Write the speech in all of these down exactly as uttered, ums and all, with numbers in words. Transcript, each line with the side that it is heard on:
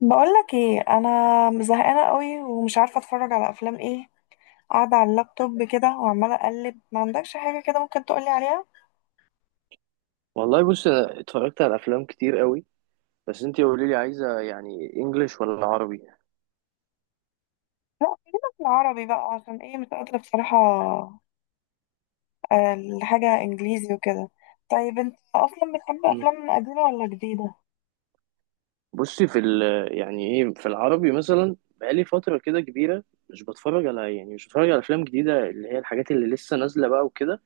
left: بقولك ايه انا زهقانه قوي ومش عارفه اتفرج على افلام ايه. قاعده على اللابتوب كده وعماله اقلب، ما عندكش حاجه كده ممكن تقولي عليها؟
right: والله بص، اتفرجت على افلام كتير قوي. بس انتي قولي لي، عايزه يعني انجليش ولا عربي؟
left: لا، خلينا في العربي بقى عشان ايه مش قادره بصراحه آه، لحاجه انجليزي وكده. طيب انت اصلا بتحب
right: مم.
left: افلام قديمه ولا جديده؟
right: بصي في ال يعني ايه، في العربي مثلا بقالي فتره كده كبيره مش بتفرج على يعني مش بتفرج على افلام جديده، اللي هي الحاجات اللي لسه نازله بقى وكده.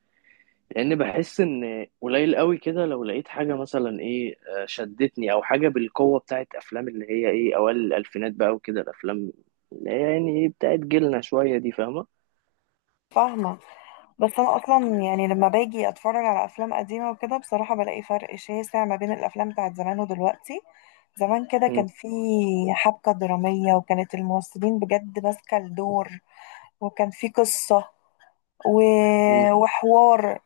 right: لان بحس ان قليل قوي كده لو لقيت حاجه مثلا ايه، آه، شدتني او حاجه بالقوه، بتاعت افلام اللي هي ايه اوائل الالفينات بقى وكده الافلام، اللي هي يعني ايه بتاعت جيلنا شويه دي، فاهمه؟
left: فاهمه. بس انا اصلا يعني لما باجي اتفرج على افلام قديمه وكده بصراحه بلاقي فرق شاسع ما بين الافلام بتاعت زمان ودلوقتي. زمان كده كان في حبكة درامية، وكانت الممثلين بجد ماسكة الدور، وكان في قصة و...
right: مم.
left: وحوار.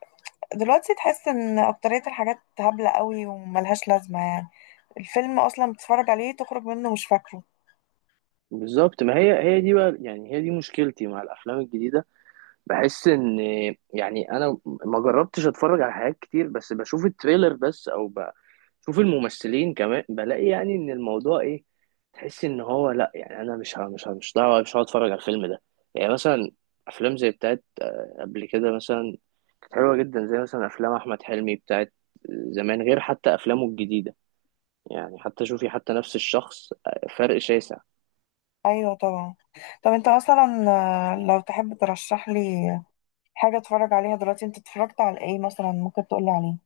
left: دلوقتي تحس ان اكترية الحاجات هبلة قوي وملهاش لازمة يعني، الفيلم اصلا بتتفرج عليه تخرج منه مش فاكره.
right: بالظبط، ما هي هي دي بقى، يعني هي دي مشكلتي مع الافلام الجديده. بحس ان يعني انا ما جربتش اتفرج على حاجات كتير، بس بشوف التريلر بس، او بشوف الممثلين كمان بلاقي يعني ان الموضوع ايه. تحس ان هو لا، يعني انا مش ه- مش ه- مش دعوه، مش هتفرج على الفيلم ده. يعني مثلا افلام زي بتاعت آه، قبل كده مثلا كانت حلوه جدا، زي مثلا افلام احمد حلمي بتاعت زمان، غير حتى افلامه الجديده يعني. حتى شوفي حتى نفس الشخص، آه، فرق شاسع.
left: ايوه طبعا. طب انت مثلا آه، لو تحب ترشح لي حاجة اتفرج عليها دلوقتي، انت اتفرجت على ايه مثلا ممكن تقولي عليه؟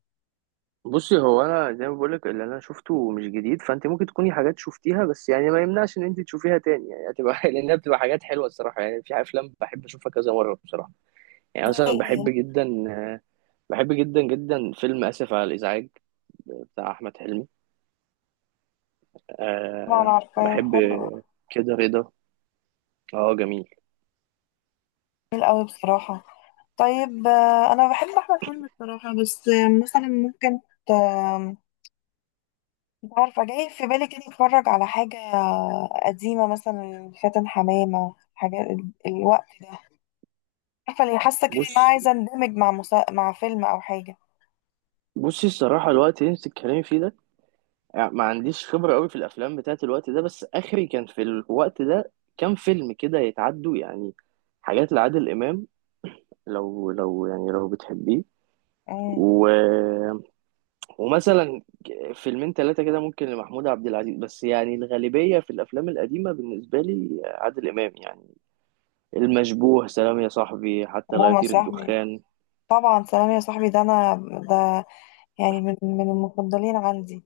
right: بصي هو انا زي ما بقولك، اللي انا شفته مش جديد، فانت ممكن تكوني حاجات شفتيها، بس يعني ما يمنعش ان انت تشوفيها تاني يعني، هتبقى لانها بتبقى حاجات حلوه الصراحه. يعني في افلام بحب اشوفها كذا مره بصراحه. يعني
left: ايه،
right: مثلا بحب
left: ايه؟
right: جدا بحب جدا جدا فيلم اسف على الازعاج بتاع احمد حلمي. أه.
left: طبعا عارفاه،
right: بحب
left: حلو.
right: كده رضا. اه، جميل.
left: جميل قوي بصراحة. طيب آه، انا بحب احمد حلمي بصراحة، بس آه، مثلا ممكن، انت عارفة، جاي في بالي كده اتفرج على حاجة قديمة، مثلا فاتن حمامة، حاجة ال- الوقت ده، عارفة، اللي حاسة كده ان انا
right: بص
left: عايزة اندمج مع مسا... مع فيلم او حاجة.
right: بصي الصراحه، الوقت اللي انت بتتكلمي فيه ده، يعني ما عنديش خبرة قوي في الأفلام بتاعت الوقت ده، بس آخري كان في الوقت ده كام فيلم كده يتعدوا يعني. حاجات لعادل إمام، لو لو يعني لو بتحبيه،
left: امم.
right: و... ومثلا فيلمين ثلاثة كده ممكن لمحمود عبد العزيز. بس يعني الغالبية في الأفلام القديمة بالنسبة لي عادل إمام يعني، المشبوه، سلام يا صاحبي، حتى لا
left: سلام يا
right: يطير
left: صاحبي.
right: الدخان.
left: طبعا سلام يا صاحبي ده انا ده يعني من من المفضلين عندي.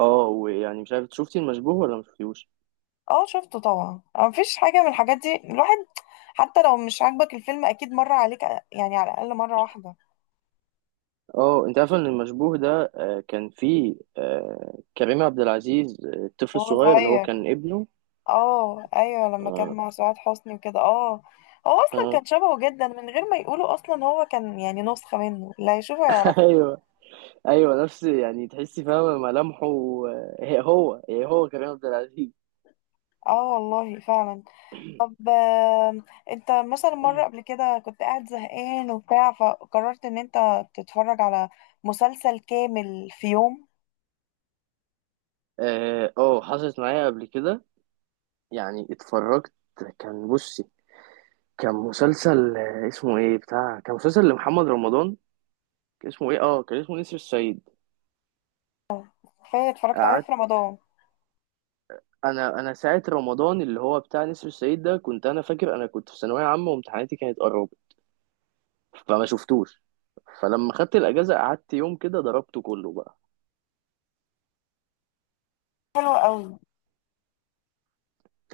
right: اه، ويعني مش عارف، شفتي المشبوه ولا ما شفتيهوش؟
left: اه شفته طبعا. اه، مفيش حاجة من الحاجات دي الواحد، حتى لو مش عاجبك الفيلم اكيد مر عليك يعني، على الاقل مرة واحدة.
right: اه، انت عارف ان المشبوه ده آه، كان فيه آه، كريم عبد العزيز، آه، الطفل
left: وهو
right: الصغير اللي هو
left: صغير،
right: كان ابنه.
left: اه ايوه لما كان
right: آه.
left: مع سعاد حسني وكده، اه. هو اصلا
right: آه.
left: كان شبهه جدا من غير ما يقولوا، اصلا هو كان يعني نسخة منه، لا يشوفه يعرفه.
right: ايوه، ايوه، نفس يعني، تحسي فاهمه ملامحه. آه، هي هو هي هو كريم عبد العزيز.
left: اه والله فعلا. طب آم، انت مثلا مرة قبل كده كنت قاعد زهقان وبتاع، فقررت ان انت تتفرج على مسلسل كامل في يوم؟
right: اه، آه، حصلت معايا قبل كده. يعني اتفرجت، كان، بصي كان مسلسل، آه، اسمه ايه بتاع، كان مسلسل لمحمد رمضان. كان اسمه ايه، اه، كان اسمه نسر الصعيد.
left: فاتفرجت عليه
right: قعدت،
left: في رمضان.
right: انا انا ساعه رمضان اللي هو بتاع نسر الصعيد ده كنت انا فاكر انا كنت في ثانويه عامه، وامتحاناتي كانت قربت فما شفتوش، فلما خدت الاجازه قعدت يوم كده ضربته كله بقى.
left: حلو قوي.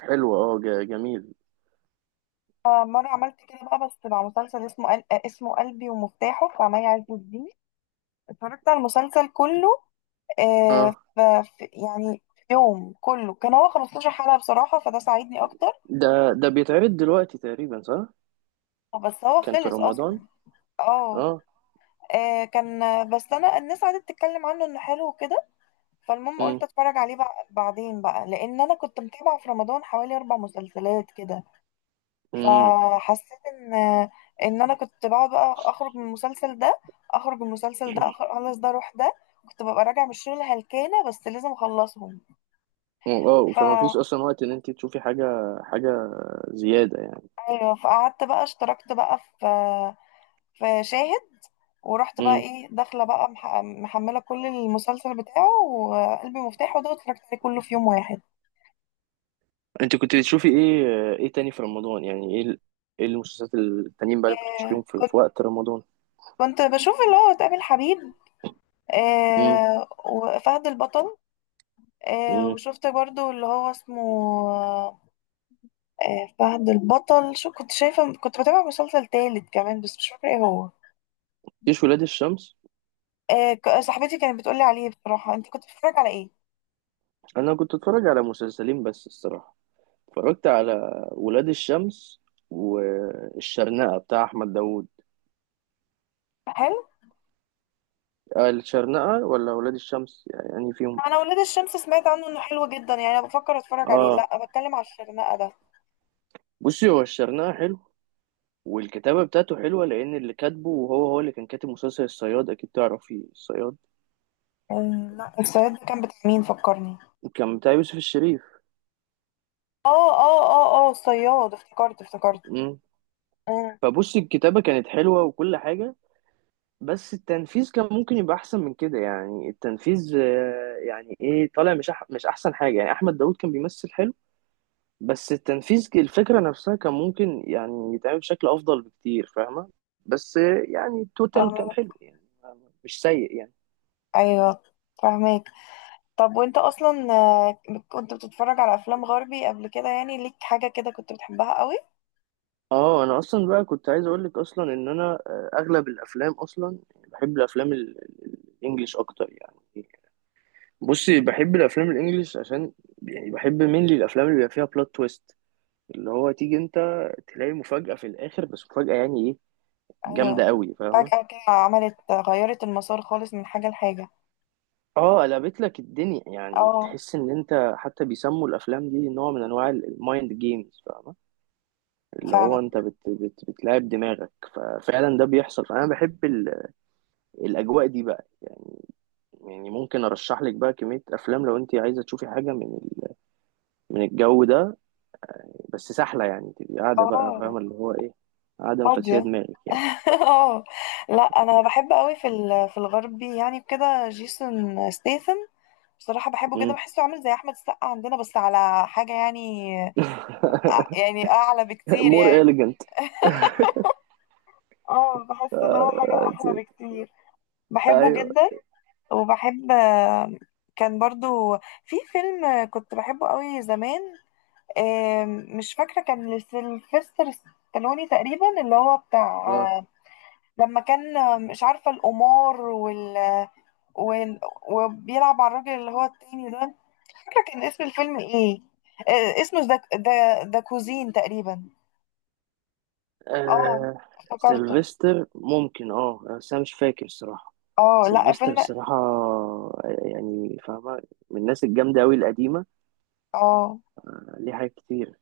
right: حلو، اه، ج- جميل.
left: مرة عملت كده بقى، بس مع مسلسل اسمه قل... اسمه قلبي ومفتاحه بتاع مي عز الدين، اتفرجت على المسلسل كله. آه،
right: اه،
left: ف ف- يعني في يوم كله، كان هو 15 حلقة بصراحة، فده ساعدني أكتر.
right: ده ده بيتعرض دلوقتي تقريبا صح؟
left: بس هو
right: كان في
left: خلص
right: رمضان.
left: أصلا. اه
right: اه.
left: آه، كان. بس أنا الناس قعدت تتكلم عنه إنه حلو وكده، فالمهم قلت
right: امم.
left: أتفرج عليه بع- بعدين بقى، لأن أنا كنت متابعة في رمضان حوالي أربع مسلسلات كده.
right: امم.
left: فحسيت إن إن أنا كنت بقعد بقى، أخرج من المسلسل ده أخرج من المسلسل ده، أخلص ده أروح ده، كنت ببقى راجعة من الشغل هلكانة بس لازم أخلصهم.
right: اه، فما فيش اصلا وقت ان انت تشوفي حاجه، حاجه زياده يعني.
left: ايوه، فقعدت بقى اشتركت بقى في في شاهد، ورحت بقى
right: امم.
left: ايه داخله بقى مح- محمله كل المسلسل بتاعه، وقلبي مفتاحه ده، واتفرجت عليه كله في يوم واحد.
right: انت كنت بتشوفي ايه؟ ايه تاني في رمضان يعني، ايه ال- ايه المسلسلات التانيين بقى اللي كنت بتشوفيهم
left: آه،
right: في,
left: كنت
right: في وقت رمضان؟
left: كنت بشوف اللي هو تقابل حبيب،
right: امم.
left: آه، وفهد البطل، آه، وشفت برضو اللي هو اسمه آه، فهد البطل. شو كنت شايفه، كنت بتابع مسلسل تالت كمان بس مش فاكره ايه هو.
right: جيش ولاد الشمس.
left: آه، ك- صاحبتي كانت بتقولي عليه. بصراحه انت كنت بتتفرج على ايه؟
right: انا كنت اتفرج على مسلسلين بس الصراحه، اتفرجت على ولاد الشمس والشرنقة بتاع احمد داوود.
left: حلو.
right: آه، الشرنقة ولا ولاد الشمس؟ يعني فيهم.
left: انا ولاد الشمس سمعت عنه انه حلو جدا، يعني انا بفكر اتفرج عليه.
right: اه،
left: لا، بتكلم على الشرنقة ده.
right: بصي هو الشرنقة حلو، والكتابة بتاعته حلوة، لأن اللي كاتبه وهو هو اللي كان كاتب مسلسل الصياد، أكيد تعرفي الصياد،
left: آه، لا الصياد ده كان بتاع مين، فكرني.
right: كان بتاع يوسف الشريف.
left: اه اه اه اه الصياد، افتكرت افتكرت.
right: مم.
left: امم.
right: فبصي الكتابة كانت حلوة وكل حاجة، بس التنفيذ كان ممكن يبقى احسن من كده يعني. التنفيذ آه، يعني ايه، طالع مش أح مش احسن حاجه يعني. احمد داود كان بيمثل حلو، بس التنفيذ ك- الفكره نفسها كان ممكن يعني يتعمل بشكل افضل بكتير، فاهمه؟ بس آه، يعني التوتال كان
left: فاهمة.
right: حلو يعني، مش سيء يعني.
left: ايوه، فاهمك. طب وانت اصلا آه، كنت بتتفرج على افلام غربي قبل كده؟ يعني ليك حاجة كده كنت بتحبها قوي؟
right: اه، انا اصلا بقى كنت عايز اقول لك اصلا ان انا آه، اغلب الافلام، اصلا بحب الافلام ال- ال- الانجليش اكتر يعني. بصي بحب الافلام الانجليش عشان، يعني بحب مين الافلام اللي بيبقى فيها بلوت تويست، اللي هو تيجي انت تلاقي مفاجأة في الاخر، بس مفاجأة يعني ايه، جامدة
left: ايوه،
right: قوي،
left: فجأة
right: فاهمة؟
left: كده عملت غيرت المسار خالص من حاجة لحاجة.
right: اه، قلبت لك الدنيا، يعني
left: اه
right: تحس ان انت، حتى بيسموا الافلام دي نوع من انواع المايند جيمز، فاهمة؟ اللي
left: فعلا.
right: هو انت بت بت بتلعب دماغك، ففعلا ده بيحصل. فانا بحب ال... الاجواء دي بقى. يعني ممكن ارشح لك بقى كمية افلام لو انت عايزة تشوفي حاجة من ال... من الجو ده، بس سهلة يعني، تبقي قاعدة بقى،
left: اه
right: فاهمة، اللي هو ايه، قاعدة مفسية
left: فاضية.
right: دماغك يعني.
left: اه. لا، انا بحب قوي في ال- في الغربي يعني، كده جيسون ستيثم بصراحة بحبه جدا، بحسه عامل زي احمد السقا عندنا بس على حاجة يعني، أ- يعني اعلى بكتير
right: مور
left: يعني.
right: إيليجنت.
left: اه بحس ان هو حاجة احلى بكتير، بحبه
right: ايوه.
left: جدا. وبحب، كان برضو في فيلم كنت بحبه قوي زمان، آم، مش فاكرة كان لسيلفستر ستالوني تقريبا، اللي هو بتاع
right: اه،
left: لما كان آه، مش عارفة القمار وال وال- وبيلعب على الراجل اللي هو التاني ده، مش فاكرة كان اسم الفيلم ايه. آه، اسمه ذا ذا ذا كوزين تقريبا. اه،
right: آه،
left: افتكرته.
right: سيلفستر ممكن، اه، بس انا مش فاكر الصراحة.
left: اه لا
right: سيلفستر
left: فيلم.
right: الصراحة، آه، يعني فاهمة، من الناس الجامدة أوي القديمة،
left: اه،
right: ليه حاجات كتير.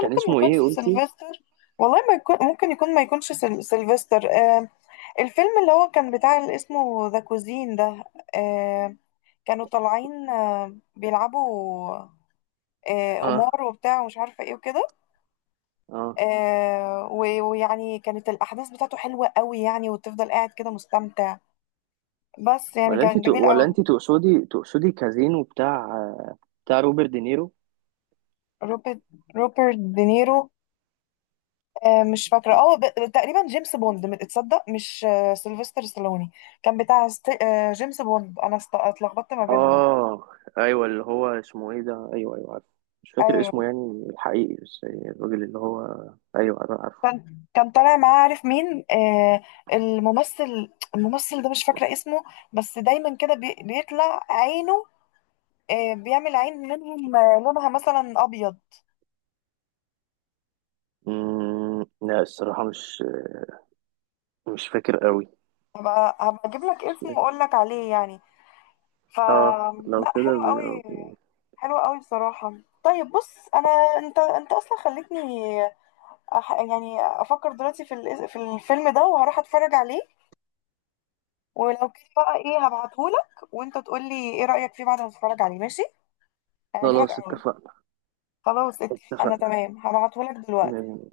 right: كان
left: ما
right: اسمه
left: يكونش
right: ايه قلتي؟
left: سيلفستر، والله ما يكون، ممكن يكون ما يكونش سيل- سيلفستر آه. الفيلم اللي هو كان بتاع، اللي اسمه ذا كوزين ده، آه، كانوا طالعين آه بيلعبوا آه
right: اه،
left: قمار وبتاع ومش عارفة ايه وكده.
right: اه.
left: آه و- ويعني كانت الأحداث بتاعته حلوة قوي يعني، وتفضل قاعد كده مستمتع، بس يعني
right: ولا انت
left: كان
right: تق-
left: جميل
right: ولا
left: قوي.
right: انت تقصدي تقصدي كازينو بتاع آه، بتاع روبرت دينيرو؟
left: روبرت روبرت دينيرو. آه مش فاكرة. اه ب- تقريبا جيمس بوند، م- تصدق مش آه سيلفستر ستالوني، كان بتاع ست... آه جيمس بوند. أنا است- اتلخبطت ما بينهم.
right: اه، ايوه، اللي هو اسمه ايه ده، ايوه، ايوه عارف. مش فاكر اسمه
left: أيوه.
right: يعني الحقيقي، بس الراجل اللي هو، ايوه انا عارفه.
left: كان كان طالع معاه، عارف مين آه، الممثل الممثل ده مش فاكرة اسمه، بس دايما كده بي... بيطلع عينه، آه، بيعمل عين منهم آه، لونها مثلا ابيض.
right: أمم، لا، الصراحة مش مش فاكر قوي.
left: هبقى هبقى اجيب لك اسمه واقول لك عليه يعني، ف.
right: اه، لو
left: لا
right: كده
left: حلو قوي.
right: بي-
left: حلو قوي بصراحة. طيب بص، انا، انت انت اصلا خلتني أح... يعني افكر دلوقتي في ال... في الفيلم ده، وهروح اتفرج عليه. ولو كده بقى ايه هبعتهولك، وانت تقول لي ايه رأيك فيه بعد ما تتفرج عليه، ماشي؟ هيعجبك
right: خلاص
left: قوي.
right: اتفقنا.
left: خلاص اتفقنا،
right: اتفقنا
left: تمام، هبعتهولك دلوقتي.
right: يعني،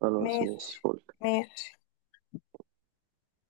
right: خلاص، ماشي،
left: ماشي،
right: فل.
left: ماشي.